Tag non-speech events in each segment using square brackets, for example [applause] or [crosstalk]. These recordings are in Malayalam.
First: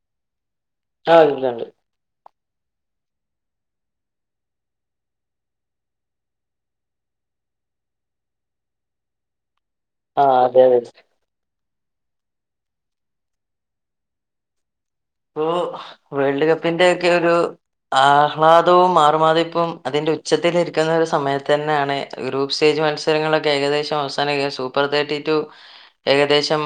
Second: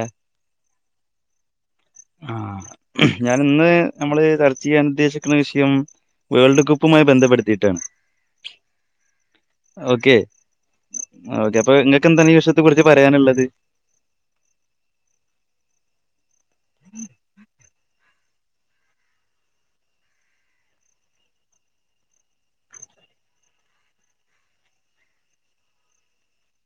ആ അ ല്ലാണ്ട് ആഹ്ഞാന ഇന്ന് നമ്മള് ചർച്ചെയ്യാൻ ഉദ്ദേശിക്കുന്ന വിഷയം വേൾഡ് കപ്പുമായി ബന്ധപ്പെടുത്തിട്ടാണ് ഓക്കെ ആ അതെ അതെ ഓക്കെ അപ്പൊ നിങ്ങക്ക് എന്താണ് ഈ വിഷത്തെ കുറിച്ച് പറയാനുള്ളത്? ഇപ്പോ വേൾഡ് ക പിന്റെക്കെ ഒരു ആഹ്ലാദവുംമാറുമാതിപ്പുംഅതിന്റെഉച്ചത്തിലിരിക്കുന്നഒരുസമയത്ത്തന്നെയാണ്ഗ്രൂപ്പ്സ്റ്റേജമത്സരങ്ങളൊക്കെ ഏകദേശം അവസാനം സൂപ്പർ തേർട്ടി ടു ഏകദേശം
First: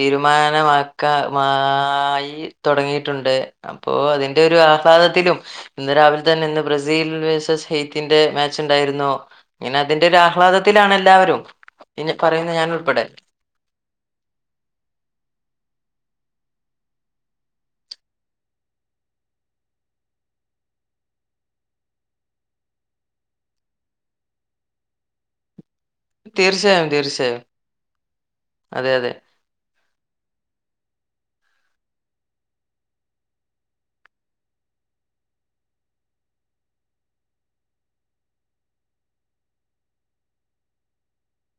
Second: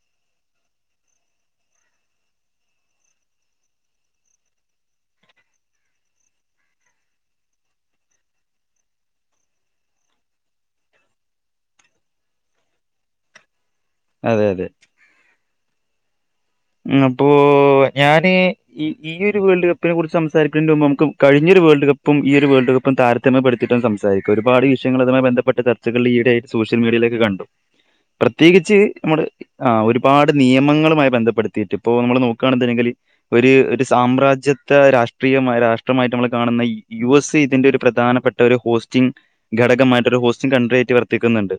തീരുമാനമാക്കമായി തുടങ്ങിയിട്ടുണ്ട് അപ്പോൊ അതിറെ ഒരു ആഹ്ലാദത്തിലും ഇന്ന് രാവിലെ തന്നെ ഇന്ന് ബ്രസീൽവേഴ്സസ്ഹെയത്തിന്റെമാച്ച്ഉണ്ടായിരുന്ഇങ്ങനെ അതിറെ ഒരു ആഹ്ലാദത്തിലാണ് എല്ലാവരും ഇനി പറയുന്ന ഞാൻ ഉൾപ്പെടെ അതെ അതെ അപ്പോൊ ഞൻ ഈ ഒരു വേൾഡ് കപ്പിനെ കുറിച്ച് സംസാരിക്കേണ്ടുമ്പോ നമുക്ക് കഴിഞ്ഞൊരു വേൾഡ് കപ്പും ഈ ഒരു വേൾഡ് കപ്പും താരതമ പടുത്തിട്ട സംസാരിക്കും ഒരുപാട് വിഷയങ്ങളൾതുമായി ബന്ധപ്പെട്ട് ച്ച ഈടെട്ട് സോഷ്യൽ തീർച്ചയായും മീഡിയയിലേക്ക തീർച്ചയായും കണ്ടു പ്രത്യേകിച്ച് അതെ അതെ നമ്മടെ ആ ഒരുപാ നിയമങ്ങളുമായി ബന്ധപ്പെട് ത്തീട്ട് ഇപ്പോ നമ്മൾ നോക്കുകയാണെന്നുണ്ടെങ്കിൽ ഒരു ഒരു സാമ്രാജ്യത്തെ രാഷ്ട്രീയ രാഷ്ട്രമായിട്ട് നമ്മൾ കാണുന്ന യു എസ് എ ഇതിന്റെ ഒരു പ്രധാനപ്പെട്ട ഒരു ഹോസ്റ്റിംഗ് ഘടകമായിട്ട് ഒരു ഹോസ്റ്റിംഗ കൺട്രി ആയിട്ട് വർത്തിക്കുന്നുണ്ട്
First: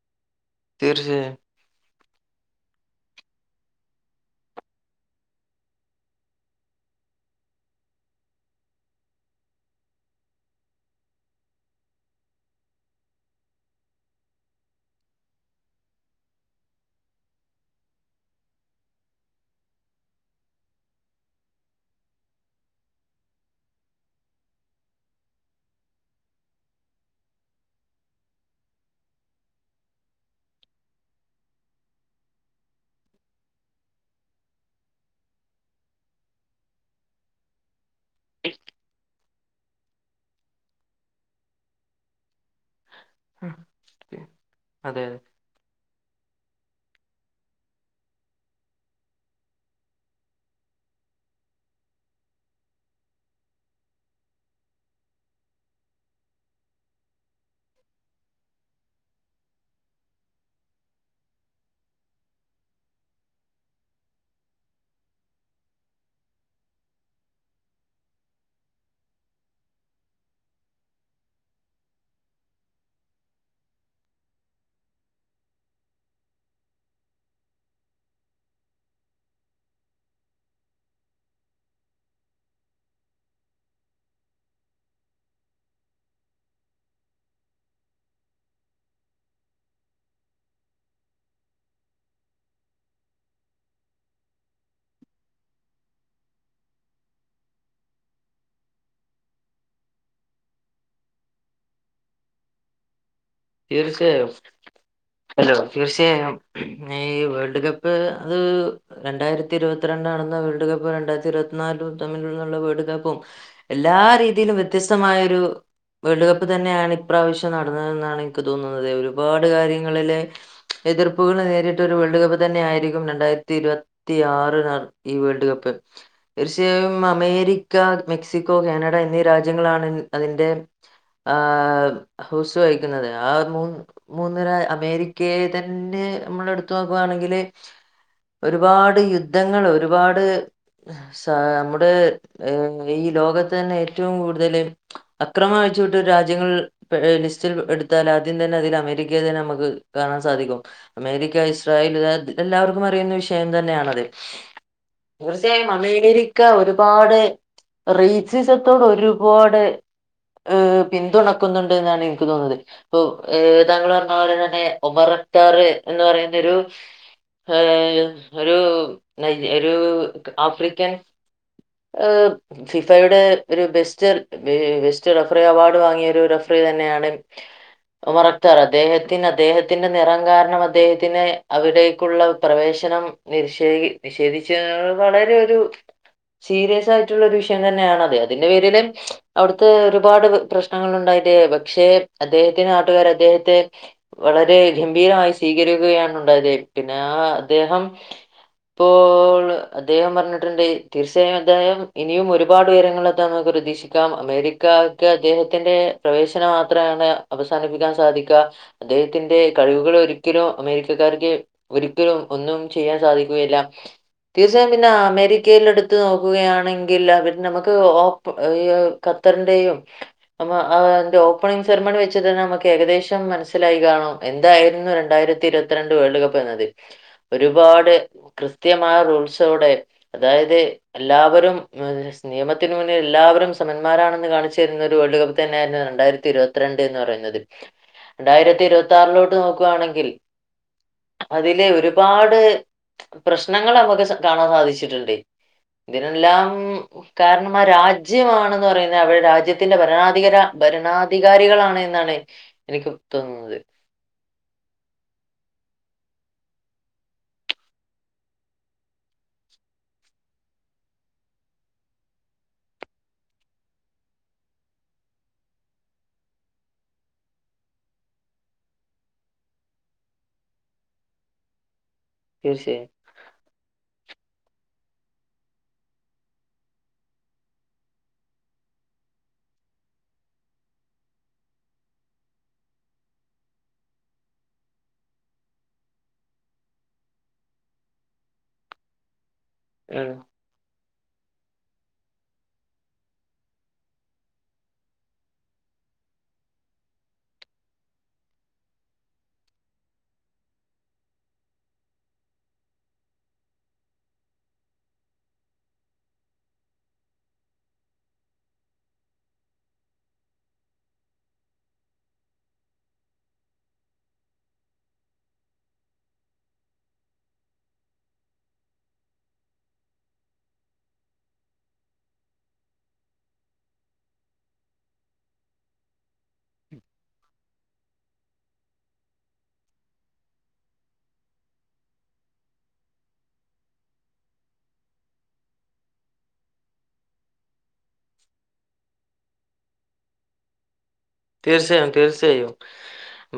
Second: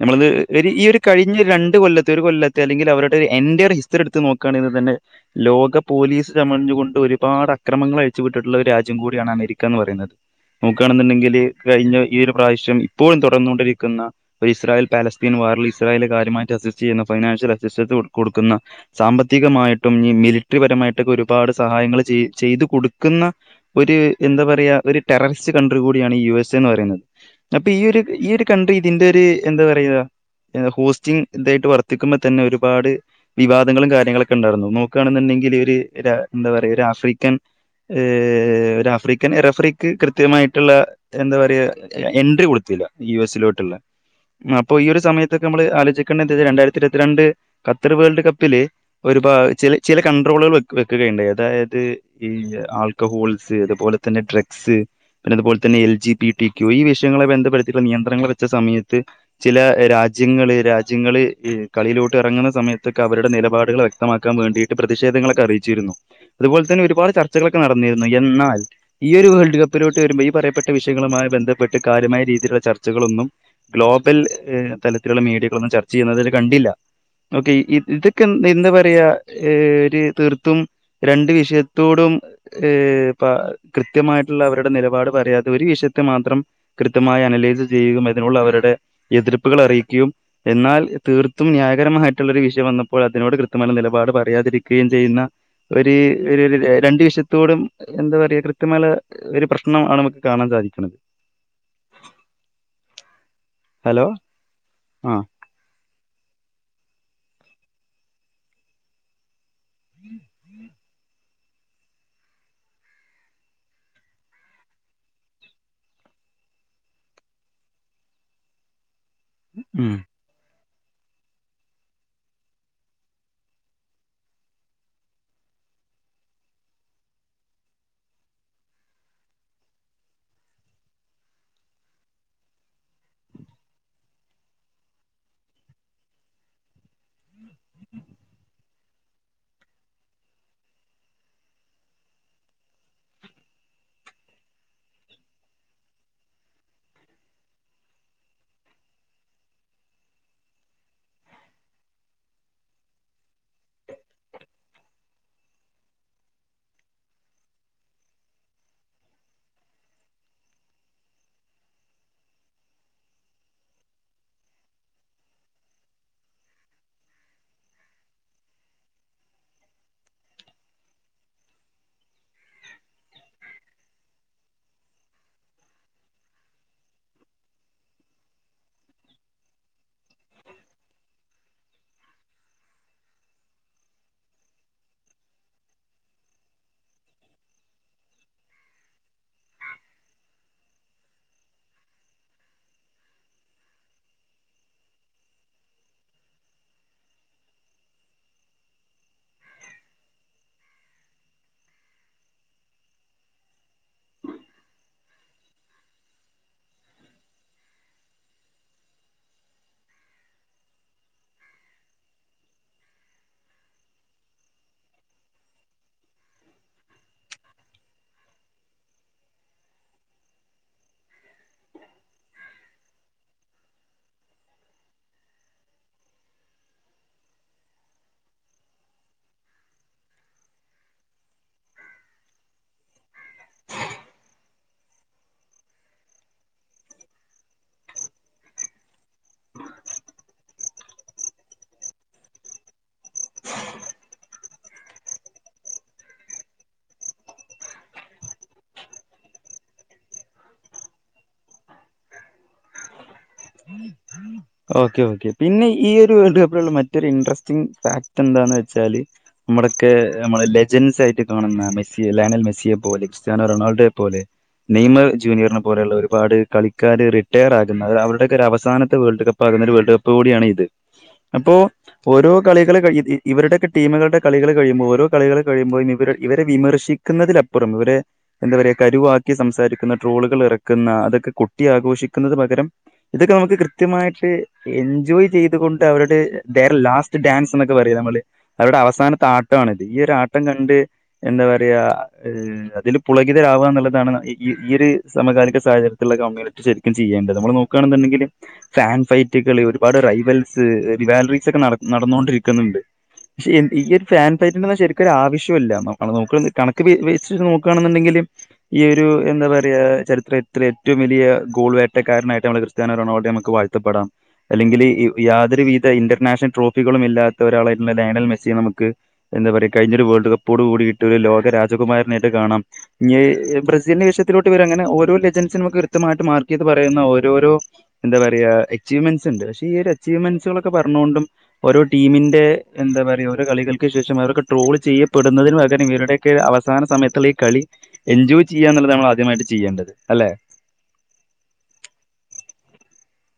നമ്മളത് ഒരു ഈ ഒരു തീർച്ചയായും കഴിഞ്ഞ രണ്ട് കൊല്ലത്തെ ഒരു കൊല്ലത്തെ അല്ലെങ്കിൽ അവരുടെ എന്റെർ ഹിസ്റ്ററി എട്ത്ത് നോ ക്കാണെങ്കിൽ തന്നെ ലോക പോലീസ് ചമഞ്ഞുകൊണ്ട് ഒരുപാട് അക്രമങ്ങൾ അഴിച്ചു വിട്ടിട്ടുള്ള ഒരു രാജ്യം കൂടിയാണ് അമേരിക്ക എന്ന് പറയുന്നത്. നോക്കുകയാണെന്നുണ്ടെങ്കിൽ കഴിഞ്ഞ ഈ ഒരു പ്രാവശ്യം ഇപ്പോഴും തുടർന്നുകൊണ്ടിരിക്കുന്ന ഒരു ഇസ്രായേൽ പാലസ്തീൻവാറിൽ ഇസ്രായേല കാര്യമായിട്ട് അസിസ്റ്റ് ചെയ്യുന്ന ഫൈനാൻഷ്യൽ അസിസ്റ്റൻസ് കൊടുക്കുന്ന സാമ്പ ത്തികമായിട്ടും ഇഞ്ഞ് മിലിറ്ററി പരമായിട്ടൊക്കെ ഒരുപാട് സഹായങ്ങൾ ചെയ് ചെയ്തു കൊടുക്കുന്ന ഒരു എന്താ പറയ ഒരു ടെററിസ്റ്റ് കൺട്രി കൂടിയാണ് യു എസ് എ എന്ന് പറയുന്നത്. അപ്പൊ ഈ ഒരു ഈ ഒരു കൺണ്ട്രി ഇതിന്റെ ഒരു എന്താ പറയുക ഹോസ്റ്റിംഗ് എന്തായിട്ട് വർത്തിക്കുമ്പോ തന്നെ ഒരുപാട് വിവാദങ്ങളും കാര്യങ്ങളക്കെ ണ്ട നോക്കണെന്നുണ്ടെങ്കിൽ എന്താ പറയ ഒരു ആഫ്രിക്കൻ ആഫ്രിക്കൻ എറഫ്രിക്ക് കൃത്യമായിട്ടുള്ള എന്താ പറയാ എൻട്രി കൊടു യു എസി ലോട്ടുള്ളെ അതെ അപ്പോ ഈ ഒരു അതെ സമയത്തൊക്കെ നമ്മള് ആലോചിക്കണ്ടെ രണ്ടായിരത്തി ഇരുപത്തി രണ്ട് ഖത്തർ വേൾഡ് കപ്പില് ഒരു പാ ച ചില കൺട്രോളുകൾ വെക്കുകയുണ്ടായി അതായത് ഈ ആൾക്കഹോൾസ് അതുപോലെ തന്നെ ഡ്രഗ്സ് പിന്നെ അതുപോലെ തന്നെ എൽ ജി പി ടിക്യു ഈ വിഷയങ്ങളെ ബന്ധപ്പെടുത്തിയിട്ടുള്ള നിയന്ത്രണങ്ങൾ വെച്ച സമയത്ത് ചില രാജ്യങ്ങള് രാജ്യങ്ങള് കളിയിലോട്ട് ഇറങ്ങുന്ന സമയത്തൊക്കെ അവരുടെ നിലപാടുകൾ വെക്ക വ്യക്തമാക്കാൻ വേണ്ടിയിട്ട് പ്രതിഷേധങ്ങളൊക്കെ അറിയിച്ചിരുന്നു അതുപോലെ തന്നെ ഒരുപാട് ചർച്ചകളൊക്കെ നടന്നിരുന്നു എന്നാൽ ഈ ഒരു വേൾഡ് കപ്പിലോട്ട് വരുമ്പോൾ ഈ പറയപ്പെട്ട വിഷയങ്ങളുമായി ബന്ധപ്പെട്ട് കാലയമായ രീതിയിലുള്ള ചർച്ചകളൊന്നും ഗ്ലോബൽ തരത്തിലുള്ള മീഡിയകളൊന്നും ചർച്ച ചെയ്യുന്നതിൽ കണ്ടില്ല ഓക്കെ ഇതൊക്കൊ എന്താ പറ യ ഒരു തീർത്തും രണ്ട് വിഷയത്തോടും കൃത്യമായിട്ടുള്ള അവരുടെ നിലപാട് പറയാതെ ഒരു വിഷയത്തെ മാത്രം കൃത്യമായി അനലൈസ് ചെയ്യുകയും അതിനുള്ള അവരുടെ എതിർപ്പുകൾ അറിയിക്കുകയും എന്നാൽ തീർത്തും ന്യായകരമായിട്ടുള്ള ഒരു വിഷയം വന്നപ്പോൾ അതിനോട് കൃത കൃല നിലപാട് പറയാതിരിക്കുകയും ചെയ്യുന്ന ഒരു രണ്ടുവിഷത്തോടും എന്താ പറയുക കൃത്യമായ ഒരു പ്രശ്ന ആണ് നമുക്ക് കാണാൻ സാധിക്കുന്നത് ഹലോ തീർച്ചയായും ആ ഹലോ തീർച്ചയായും ഈ വേൾഡ് കപ്പ് അത് രണ്ടായിരത്തി ഇരുപത്തിരണ്ടാണെന്ന് അവരുടെ ഇപ്പോ രണ്ടായിരത്തി ഇരുപത്തിനാല് തമ്മിൽന്നുള്ള വേൾഡ് കപ്പും എല്ലാ രീതിയിലും വ്യത്യസ്തമായ ഒരു വേൾഡ് കപ്പ് തന്നെയാണ് ഇപ്രാവശ്യം നടന്നതെന്നാണ് ക്ക് തോന്നുന്നതെ ഒരു പാട് ഉം കാര്യങ്ങളില് എതിർപ്പുകൾ നേരിട്ട ഒരു വേൾഡ് കപ്പ് തന്നെ ആയിരിക്കും രണ്ടായിരത്തി ഇരുപത്തി ആറ് ഈ വേൾഡ് കപ്പ് തീർച്ചയായും അമേരിക്ക മെക്സിക്കോ കാനഡ എന്നീ രാജ്യങ്ങളാണ് അതിന്റെ ആഹ് ഹൗസ് വഹിക്കുന്നത്. ആ മൂ മൂന്നര അമേരിക്കയെ തന്നെ നമ്മൾ എടുത്തു നോക്കുകയാണെങ്കിൽ [inaudible] രുപാട് യുദ്ധങ്ങൾ ഒരുപാട് സാ നമ്മുട് ഈ ലോകത്ത് തന്നെ ഏറ്റവും കൂടുതൽ അക്രമം വഴിച്ചു വിട്ട രാജ്യങ്ങൾ പെ ലിസ്റ്റിൽ പെടു ത്താൽ ആദ്യം തന്നെ അതിൽ അമേരിക്കയെ തന്നെ നമുക്ക് കാണാൻ സാധിക്കും. അമേരിക്ക ഇസ്രായേൽ എല്ലാവർക്കും അറിയുന്ന വിഷയം തന്നെയാണത് ന്നൂസേ അമേരിക്ക ഒരുപാട് റീസിസത്തോട് ഒരുപാട് ഏഹ പിന്തുണക്കുന്നുണ്ട് എന്നാണ് എനിക്ക് തോന്നുന്നത് ഇപ്പൊ താങ്കൾ പറഞ്ഞ പോലെ തന്നെ ഒമർ അക്താർ എന്ന് പറയുന്ന ഒരു ഏ ഒരു ന ഒരു ആഫ്രിക്കൻ ഏ ഫിഫയുടെ ഒരു ബെസ്റ്റ് ബെസ്റ്റ് റഫറി അവാർഡ് വാങ്ങിയ ഒരു റഫറി തന്നെയാണ് ഒമറക്തർ അദ്ദേഹത്തിന് അദ്ദേഹത്തിന്റെ നിറം കാരണം അദ്ദേഹത്തിന് അവിടേക്കുള്ള പ്രവേശനം നിർഷേ നിഷേധിച്ച വളരെ ഒരു സീരിയസ് ആയിട്ടുള്ള ഒരു വിഷയം തന്നെയാണത് അതിന്റെ പേരില് അവിടുത്തെ ഒരുപാട് പ്രശ്നങ്ങളുണ്ടായിട്ടി പക്ഷെ അദ്ദേഹ ത്യ നാട്ടുകാർ അദ്ദേഹത്തെ വളരെ ഗംഭീരമായി സ്വീകരിക്കുകയാണ് ഉണ്ടായത് പിന്നെ ആ അദ്ദേഹം ഇപ്പോൾ അദ്ദേഹം പറഞ്ഞിട്ടുണ്ട് തീർച്ചയായും അദ്ദേഹം ഇനിയും ഒരുപാട് ഉ യരങ്ങളെത്താൻ നമുക്ക് പ്രതീക്ഷിക്കാം അമേരിക്കക്ക് അദ്ദേഹത്തിന്റെ പ്രവേശനം മാത്രമാണ് ത്യ അവസാനിപ്പിക്കാൻ സാധിക്ക അദ്ദേഹത്തിന്റെ കഴിവുകൾ ഒരിക്കലും അമേരിക്കക്കാർക്ക് ഒരിക്കലും ഒന്നും ചെയ്യാൻ സാധിക്കുകയില്ല തീർച്ചയായും പിന്നെ അമേരിക്കലെ എടുത്ത് നോക്കുകയാണെങ്കിൽ പിന്നെ നമുക്ക് ഓപ്പ ഖത്തറിന്റെയും ന ഓപ്പണിംഗ സെറിമണി വെ ച്ചത് നമുക്ക് ഏകദേശം മനസ്സിലായി കാണും എന്തായിരുന്നു രണ്ടായിരത്തി ഇരുപത്തിരണ്ട് വേൾഡ് കപ്പ് എന്നത് ഒരുപാട് ക്രിസ്ത്യമായ റൂൾസോടെ അതായത് എല്ലാവരും മ്മ് സ നിയമത്തിന് മുന്നിൽ എല്ലാവരും സമന്മാരാണെന്ന് കാണിച്ച തരുന്ന ഒരു വേൾഡ് കപ്പ് തന്നെയായിയിരുന്നു രണ്ടായിരത്തി ഇരുപത്തിരണ്ട് പറയുന്നത് രണ്ടായിരത്തി ഇരുപത്തി ആറിലോട്ട് നോക്കുകയാണെങ്കിൽ അതില് ഒരുപാട് പ്രശ്നങ്ങൾ നമുക്ക് കാണാൻ സാധിച്ചിട്ടുണ്ട് ഇതിനെല്ലാം കാരണം ആ രാജ്യമാണന്ന് പറയുന്നത് അവിടെ രാജ്യത്തിന്റെ ഭരണാധിക ഭരണാധികാരികളാ എന്നാണ് എനിക്ക് തോന്നുന്നത് ഓക്കെ ഓക്കെ പിന്നെ ഈ ഒരു വേൾഡ് കപ്പിലുള്ള മറ്റൊരു ഇന്റർസ്റ്റിംഗ് ഫാക്ട് എന്താന്ന് വെച്ചാല് നമ്മുടൊക്കെ നമ്മളെ ലെജൻസ് ആട്ട് കാണുന്ന മെസ്സി ലെനൽ മെസ്സിയെ പോലെ ക്രിസ്ത്യാനോ റൊണാൾഡോയെ പോലെ നെയ്മ ജൂനിയറിനെ പോലെയുള്ള ഒരുപാട് കളിക്കാർ റിട്ടയർ ആകുന്ന അവരുടെയൊക്കെ ഒരു അവസാനത്തെ വേൾഡ് കപ്പ് ന്ന ഒരു വേൾഡ് കപ്പ് കൂടിയാണ് ഇത് അപ്പോ ഓരോ കളികള് തീർച്ചയായും കഴി ഇ ഇവർക്ക് കി ടീമുകളുടെ കളികൾ കഴിയുമ്പോ ഓരോ കളികൾ കഴിയുമ്പോഴും ഇവർ ഇവരെ വിമർശിക്കുന്നതിലപ്പുറം ഇവരെ എന്താ പറയുക കരുവാക്കി സംസാരിക്കുന്ന ട്രോളുകൾ ഇറക്കുന്ന അതൊക്കെ കുട്ടി ആഘോഷിക്കുന്നുന്നത് പകരം ഇതൊക്കെ നമുക്ക് കൃത്യമായി എൻജോയ് ചെയ്ത് കൊണ്ട് അവരുടെ വേറെ ലാസ്റ്റ് ഡാൻസ് എന്നൊക്കെ പറയ് നമ്മൾ അവരുടെ അവസാനത്തെ ആണിത് ഈ ഉം. ഒരാട്ടം കണ്ട് എന്താ പറയാ അതില് പുളകിതയാ വുകയെന്നുള്ളതാണ് ഈ ഈയൊരു സമകാലിക സാഹചര്യത്തിലുള്ളത് കമ്മ്യൂണിറ്റി ശരിക്കും ചെയ്യേണ്ടത് നമ്മൾ നോക്കുകയാണെന്നുണ്ടെങ്കില് ഫാൻ ഫൈറ്റുകൾ ഒരുപാട് റൈവൽസ് റിവാലറീസ് ഒക്കെ നട നടന്നുകൊണ്ടിരിക്കുന്നുണ്ട് പക്ഷെ ഈ ഒരു ഫാൻ ഫൈറ്റ് ശരിക്കൊരു ആവശ്യമില്ല ന കണക്ക് വ വയ്ച്ചു നോക്കയാണെങ്കിൽ ഈ ഒരു എന്താ പറയാ ചരിത്ര ഇത്ര ഏറ്റവും വലിയ ഗോൾ വേട്ടക്കാരനായിട്ട് നമ്മള് ക്രിസ്ത്യാനോറൊണാൾഡോ ഒക്കെ വായി ത്തപ്പെടാം അല്ലെങ്കിൽ യാതൊരു വിധ ഇന്റർനാഷണൽ ട്രോഫികളും ഇല്ലാത്ത ഒരാളായുള്ള ലെനൽ മെസ്സി നമുക്ക് എന്താ പറയാ കഴിഞ്ഞൊരു വേൾഡ് കപ്പോട് കൂടിയിട്ട് ഒരു ലോക രാജകുമാരനായിട്ട് കാണാം ഇ ബ്രസീലിന്റെ വിഷയത്തിലോട്ട് വരും അങ്ങനെ ഓരോ ലെജൻസിനും ഒക്കെ എടുത്തു മാറ്റ മാർക്ക് ചെയ്ത് പറയുന്ന ഓരോരോ എന്ത പറയാ അച്ചീവ്മെന്റ്സ് ഉണ്ട് പക്ഷെ ഈ ഒരു അച്ചീവ്മെന്റ്സുകളൊക്കെ പറഞ്ഞുകൊണ്ടും ഓരോ ടീമിന്റെ എന്താ പറയ്ക ഓരോ കളികൾക്ക് ശേഷം അവരൊക്കെ ട്രോൾ ചെയ്യപ്പെടുന്നതിന് പകരം ഇവരുടെക്കെ അവസാന സമയത്തുള്ള ഈ കളി എൻജോയ് ചെയ്യാ എന്നുള്ളതാണ് നമ്മൾ ആദ്യമായിട്ട് ചെയ്യേണ്ടത് അല്ലെ തീർച്ചയായും തീർച്ചയായും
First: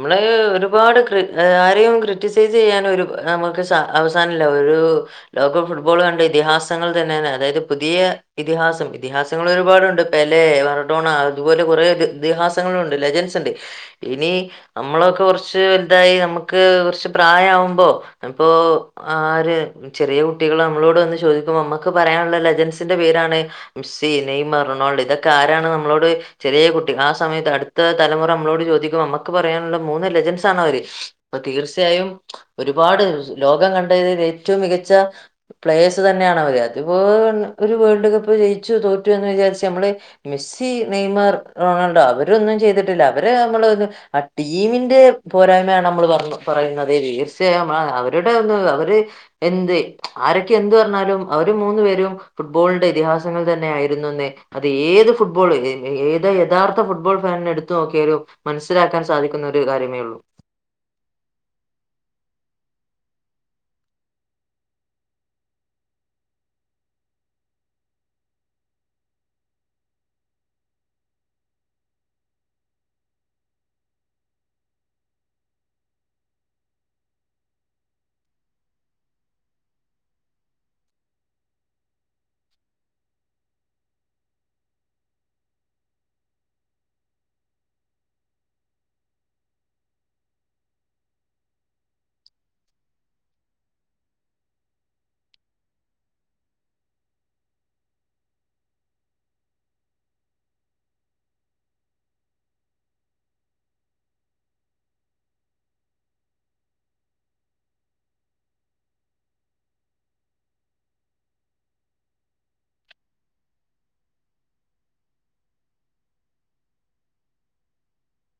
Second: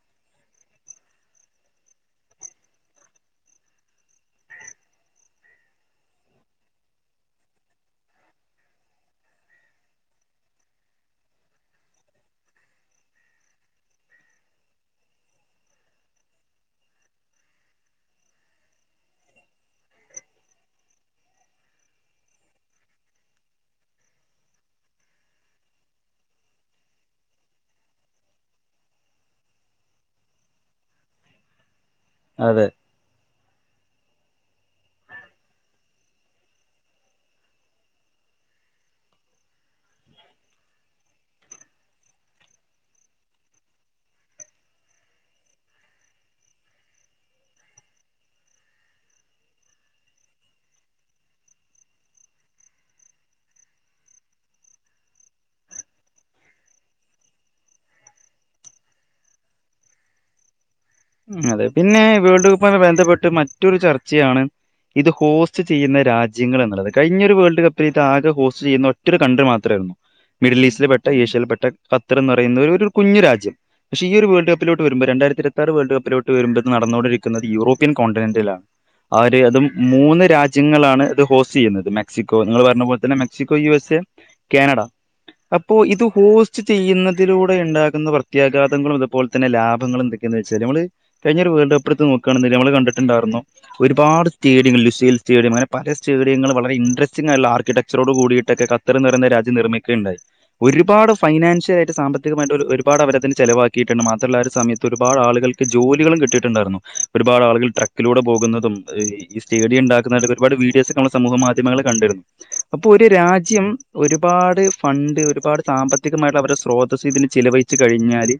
മ്മള് ഒരുപാട് കൃ ആരെയും ക്രിറ്റിസൈസ് ചെയ്യാൻ ഒരു നമുക്ക് സ അവസാനല്ല ഒരു ലോക ഫുട്ബോൾ കണ്ട ഇതിഹാസങ്ങൾ തന്നെയാണ് അതായത് പുതിയ ഇതിഹാസം ഇതിഹാസങ്ങൾ ഒരുപാടുണ്ട് പെലെ, മറഡോണ അതുപോലേ കൊറെ ഇതിഹാ [unintelligible] ലജൻസ് ണ്ട് ഇനി നമ്മളൊക്കെ കൊറച്ച് വൽതായി നമ്മുക്ക് കൊറച്ച് പ്രായ ആവുമ്പോ അപ്പോ ആര് ചെറിയ കുട്ടികള് നമ്മളോട് വന്ന് ചോദിക്കുമ്പോ നമ്മക്ക് പറയാനുള്ള ലെജൻസിന്റെ പേരാണ് മെസ്സി, നെയ്മർ, റൊണാൾഡോ ഇതൊക്കെ ആരാണ് നമ്മളോട് ചെറിയ കുട്ടിക സമയത്ത് അടുത്ത തലമുറ മ്മളോട് ചോദിക്കുമ്പോ നമ്മക്ക് പറയാനുള്ള മൂന്ന് ലെജൻസാണ് അവര് അപ്പോ തീർച്ച യായും അതെ ഒരുപാട് ലോകം കണ്ടയില് ഏറ്റവും മികച്ച പ്ലേയേഴ്സ് തന്നെയാണ് അവര് അതുപോ ഒരു വേൾഡ് കപ്പ് ജയിച്ചു തോറ്റു എന്ന് വിചാരിച്ച് നമ്മള് മെസ്സി നെയ്മർ റൊണാൾഡോ അവരൊന്നും ചെയ്തിട്ടില്ല അവര് നമ്മള് ആ ടീമിന്റെ പോരായ്മയാണ് നമ്മൾ പറ പറയുന്നത് തീർച്ചയായും അവരുടെ ഒന്ന് അവര് എന്ത് ആരൊക്കെ എന്ത് പറഞ്ഞാലും അവര് മൂന്നു പേരും ഫുട്ബോളിന്റെ ഇതിഹാസങ്ങൾ തന്നെ ആയിരുന്നു ന്നെ അത് ഏത് ഫുട്ബോൾ ഏത് യഥാർത്ഥ ഫുട്..... [unintelligible] എടുത്തു നോക്കിയാലും മനസ്സിലാക്കാൻ സാധിക്കുന്ന ഒരു കാര്യമേള്ളൂ- അതെ പിന്നെ വേൾഡ് കപ്പുമായി ബന്ധപ്പെട്ട് മറ്റൊരു ചർച്ചയാണ് ഇത് ഹോസ്റ്റ് ചെയ്യുന്ന രാജ്യങ്ങൾ എന്നുള്ളത് കഴിഞ്ഞൊരു വേൾഡ് കപ്പിൽ ഇത് ആകെ ഹോസ്റ്റ് ചെയ്യുന്ന ഒറ്റൊരു കൺടി മാത്രമാ മിഡിൽ ഈസ്റ്റിൽ പെട്ട ഏഷ്യയിൽ പെട്ട ഖത്തർ എന്ന് പറയുന്ന ഒരു കുഞ്ഞു രാജ്യം പക്ഷേ ഈയൊരു വേൾഡ് കപ്പിലോട്ട് വരുമ്പോൾ രണ്ടായിരത്തിഇര്പത്തിയാറ് വേൾഡ് കപ്പ്- അവരോട്ട് വരുമ്പോത് നടന്നുകൊണ്ടിരിക്കുന്നത് യൂറോപ്യൻ കോണ്ടിനന്റൽാണ് അവര് അതും മൂന്ന് രാജ്യങ്ങളാണ് ഇത് ഹോസ്റ്റ് ചെയ്യുന്നത് മെക്സിക്കോ നിങ്ങൾ പറഞ്ഞ പോലെ തന്നെ Mexico U S A Canada അപ്പോ ഇത് ഹോസ്റ്റ് ചെയ്യുന്നതിലൂടെ ഉണ്ടാക്കകുന്ന പ്രത്യാഘാതങ്ങളും അതുപോലെ തന്നെ ലാഭങ്ങളും എന്തൊക്കെയാണെന്ന് വച്ചാൽ നമ്മള് - കഴിഞ്ഞ ഒരു വേൾഡ് കപ്പ് എടുത്ത് നോക്കയാണെന്ന്വരി നമ്മൾ കണ്ടിട്ടുണ്ടാർന്നു ഒരുപാട് സ്റ്റേഡിയങ്ങൾ സ്റ്റീൽ സ്റ്റേഡിയങ്ങൾപല സ്റ്റേഡിയങ്ങൾ വളരെ ഇൻട്രസ്റ്റ്ങ്ങ് ആയിട്ടുള്ള ആർക്കിടെക്സ്ചറോഡ് കൂടിയിട്ടക്കെ ഖത്തർ എന്നപറയ്ന്ന രാജ്യം നിർമ്മിക്കുകയുണ്ടായി ഒരുപാട്ഫൈനാൻഷ്യൽ ആയിട്ട് സാമ്പത്തികമായിട്ട് ഒര് ഒരുപാട് അവര് അതിനു ചെലവാക്കിയിട്ടുണ്ട് മാത്രമല്ല ഒരു സമയത്ത് ഒരുപാട് ആളുകൾ- ജോലികളും കിട്ടിയിട്ടുണ്ടായിരുന്നു ഒരു പാട് ആള്കൾ ട്രക്കിലൂടെ പോകുന്നതും ഈസ്റ്റേഡിയം ഉണ്ടാക്കുന്നതുമായ ഒരുപാട് വീഡിയോസ് സമൂഹമാധ്യമങ്ങളിൽ നമ്മൾ കണ്ടിരുന്നുഅപ്പോ ഒരു രാജ്യം ഒരുപാട് ഫണ്ട് ഒരുപാട് സാമ്പത്തികമായിട്ടുളള അവരുടെ സ്രോതസ്സ് ഇതിന് ചെലവഴിച്ചു കഴിഞ്ഞാൽ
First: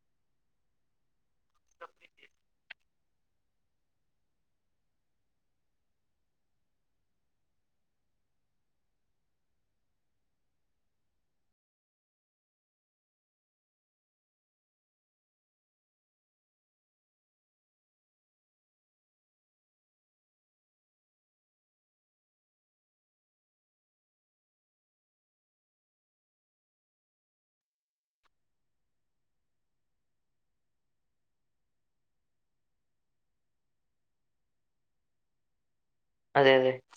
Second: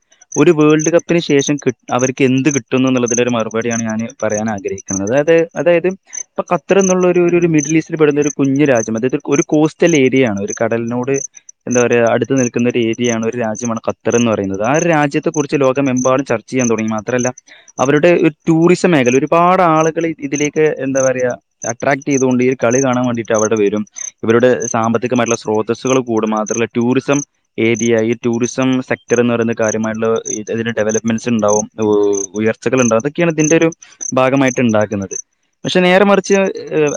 ഒരു വേൾഡ് കപ്പിന് ശേഷം കിട്ട്- അവർക്ക് എന്ത് കിട്ടുന്നു എന്നുള്ളതിൽ ഒരു മറുപാടിയാണ് ഞാന് പറയാൻ ആഗ്രഹിക്കുന്നത്. അത് അതായത് ഇപ്പം ഖത്തർ എന്നുള്ള ഒരുഒരു മിഡിൽ ഈസ്റ്റിൽ പെടുന്ന ഒരു കുഞ്ഞി രാജ്യം അതായത്ഒരു കോസ്റ്റൽ ഏരിയയാണ് ഒരു കടലിനോട് എന്താ പറയാ അടുത്ത് നിൽക്കുന്നഒരു ഏരിയയാണ് ഒരു രാജ്യമാണ്ഖത്തർ എന്ന് പറയുന്നത് ആ രാജ്യത്തെ കുറിച്ച് ലോകമെമ്പാടും ചർ ചെയ്യാൻ തുടങ്ങി മാത്രല്ല അവരുടെ ഒരു ടൂറിസം മേഖലാ ഒരുപാട് ആളുകൾ ഇതിലേക്ക് എന്താ പറയ്ക അട്രാക്ട് ചെയ്തു കൊണ്ട് ഈകളി കാണാൻ വേണ്ടി അവിടെ വരും ഇവരുടെ സാമ്പത്തിക മായിട്ടുള്ള സ്രോതസ്സുകൾ കൂടും മാത്രമല്ലടൂറിസം ഏരിയ ഈ ടൂറിസം സെക്ടർ എന്നുപറയുന്ന കാര്യമായിട്ടുള്ള ഇതിൻറെ ഡെവലപ്പ്- മനസ്സിലുണ്ടാവുംഉയർച്ചകൾ ഉണ്ടാവുംഅതൊക്കെയാണ് ഇതിന്റെ ഒരു ഭാഗമായിട്ട് ഉണ്ടാക്കുന്നത്- പക്ഷെ നേരെ മറിച്ച് അതെ അതെ അഹ്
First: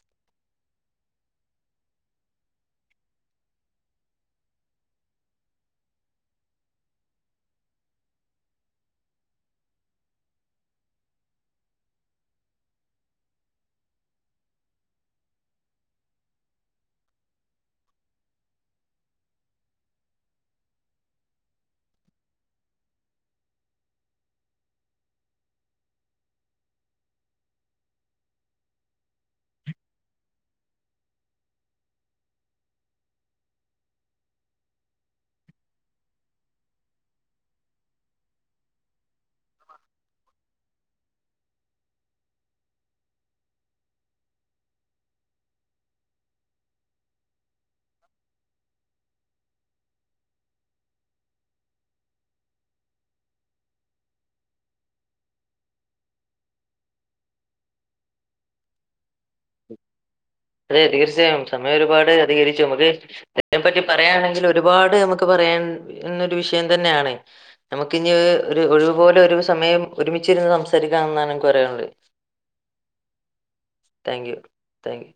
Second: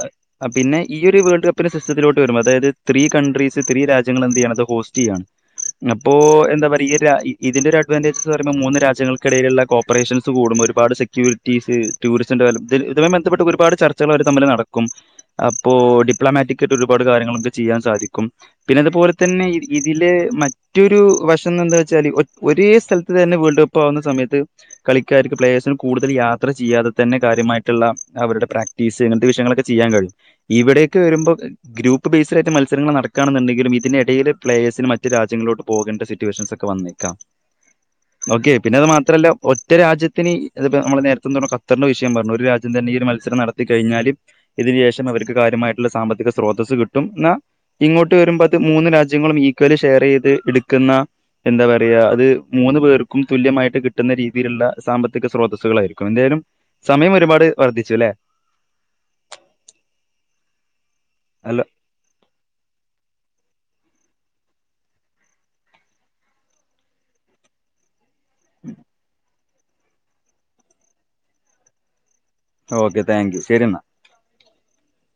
അത് പിന്നെ. ഈ ഒരു വേൾഡ് കപ്പിന്റെ സിസ്റ്റത്തിലോട്ട് വരും അതായത് ത്രീ കൺട്രീസ് ത്രീ രാജ്യങ്ങൾ എന്ത് ചെയ്യണം അത് പോസ്റ്റ് ചെയ്യുക അപ്പോ എന്താ പറയാ ഈ ഒരു രാജ്യ ഇതിൻറെ ഒരു അഡ്വാൻറ്റേജ് എന്ന് പറയുമ്പം മൂന്ന് രാജ്യ- രാജങ്ങൾക്കിടയിലുള്ള കോപ്പറേഷൻസ് കൂടും ഒരുപാട് സെക്യൂരിറ്റീസ് ടൂറിസം ഡെവലപ്പ് ഇതുമായി ബന്ധപ്പെട്ട് ഒരുപാട് ചർച്ചകൾ അവർ തമ്മിൽ നടക്കും അപ്പോൾ ഡിപ്ലോമാറ്റി ആയിട്ട് ഒരുപാട് കാര്യങ്ങളൊക്കെ ചെയ്യാൻ സാധിക്കും പിന്നെ അതുപോലെ തന്നെ ഇതിലെ മറ്റൊരു വശം എന്താ വെച്ചാൽ ഒരേ സ്ഥലത്ത് തന്നെ വേൾഡ് പോവുന്ന സമയത്ത് കളിക്കാർക്ക് പ്ലേഴ്സിന് കൂടുതൽ യാത്ര ചെയ്യാതെ തന്നെ കാര്യമായിട്ടുള്ള അവരുടെ പ്രാക്ടീസ് അങ്ങനത്തെ വിഷയങ്ങളൊക്കെ ചെയ്യാൻ കഴിയും ഇവിടെയൊക്കെ വരുമ്പോൾ ഗ്രൂപ്പ് ബേസ്ഡ ആയിട്ട് മത്സരങ്ങൾ നടക്കുകയാെന്നുണ്ടെങ്കിലും ഇതിന്റെ ഇടയിൽ പ്ലേയേഴ്സിന് മറ്റു രാജ്യങ്ങളോട്ട് പോകേണ്ട സിറ്റുവേഷൻസ് ഒക്കെ വന്നേക്കാം ഓക്കെ പിന്നെ അത് മാത്രല്ല ഒറ്റ രാജ്യത്തിന് ഇ ഇത് പൊ നമ്മൾ നേരത്തെ ത കത്തർന്റെ വിഷയം പറഞ്ഞു ഒരു രാജ്യം തന്നെ ഈ ഒരു മത്സരം നടത്തി കഴിഞ്ഞാല് ഇതിന്ശേഷം അവർക്ക് കാര്യമായിട്ടുള്ള സാമ്പത്തിക സ്രോതസ്സ് കിട്ടും എന്നാൽ ഇങ്ങോട്ട് വരുമ്പോ അത് മൂന്ന് രാജ്യങ്ങളും ഈക്വലി ഷെയറെയ്ത് ഇട്ക്കുന്ന എന്താ പറയ അത് മൂന്ന് പേർക്കും തുല്യമായിട്ട് കിട്ടുന്ന രീതിയിലുള്ള സാമ്പത്തിക സ്രോതസ്സുകളായിരിക്കും എന്തായാലും സമയം ഒരുപാട് വർദ്ധിച്ചു ലെ അതെ തീർച്ചയായും അല്ല സമയം ഒരുപാട് അധികരിച്ചു നമുക്ക് ഇതിനെ പറ്റി പറയയാണെ ഒരുപാട് നമുക്ക് പറയാൻ ഒരു വിഷയം തന്നെയാണ് നമുക്ക് ഒരു ഒഴിവുപോലെ ഒരു സമയം ഒരുമിച്ചിരുന്ന് സംസാരിക്കാന്നാണ് അനക്ക് പറയാനുള്ള് ഓക്കെ താങ്ക് യു ശരിന്നാ താങ്ക് യു താങ്ക് യു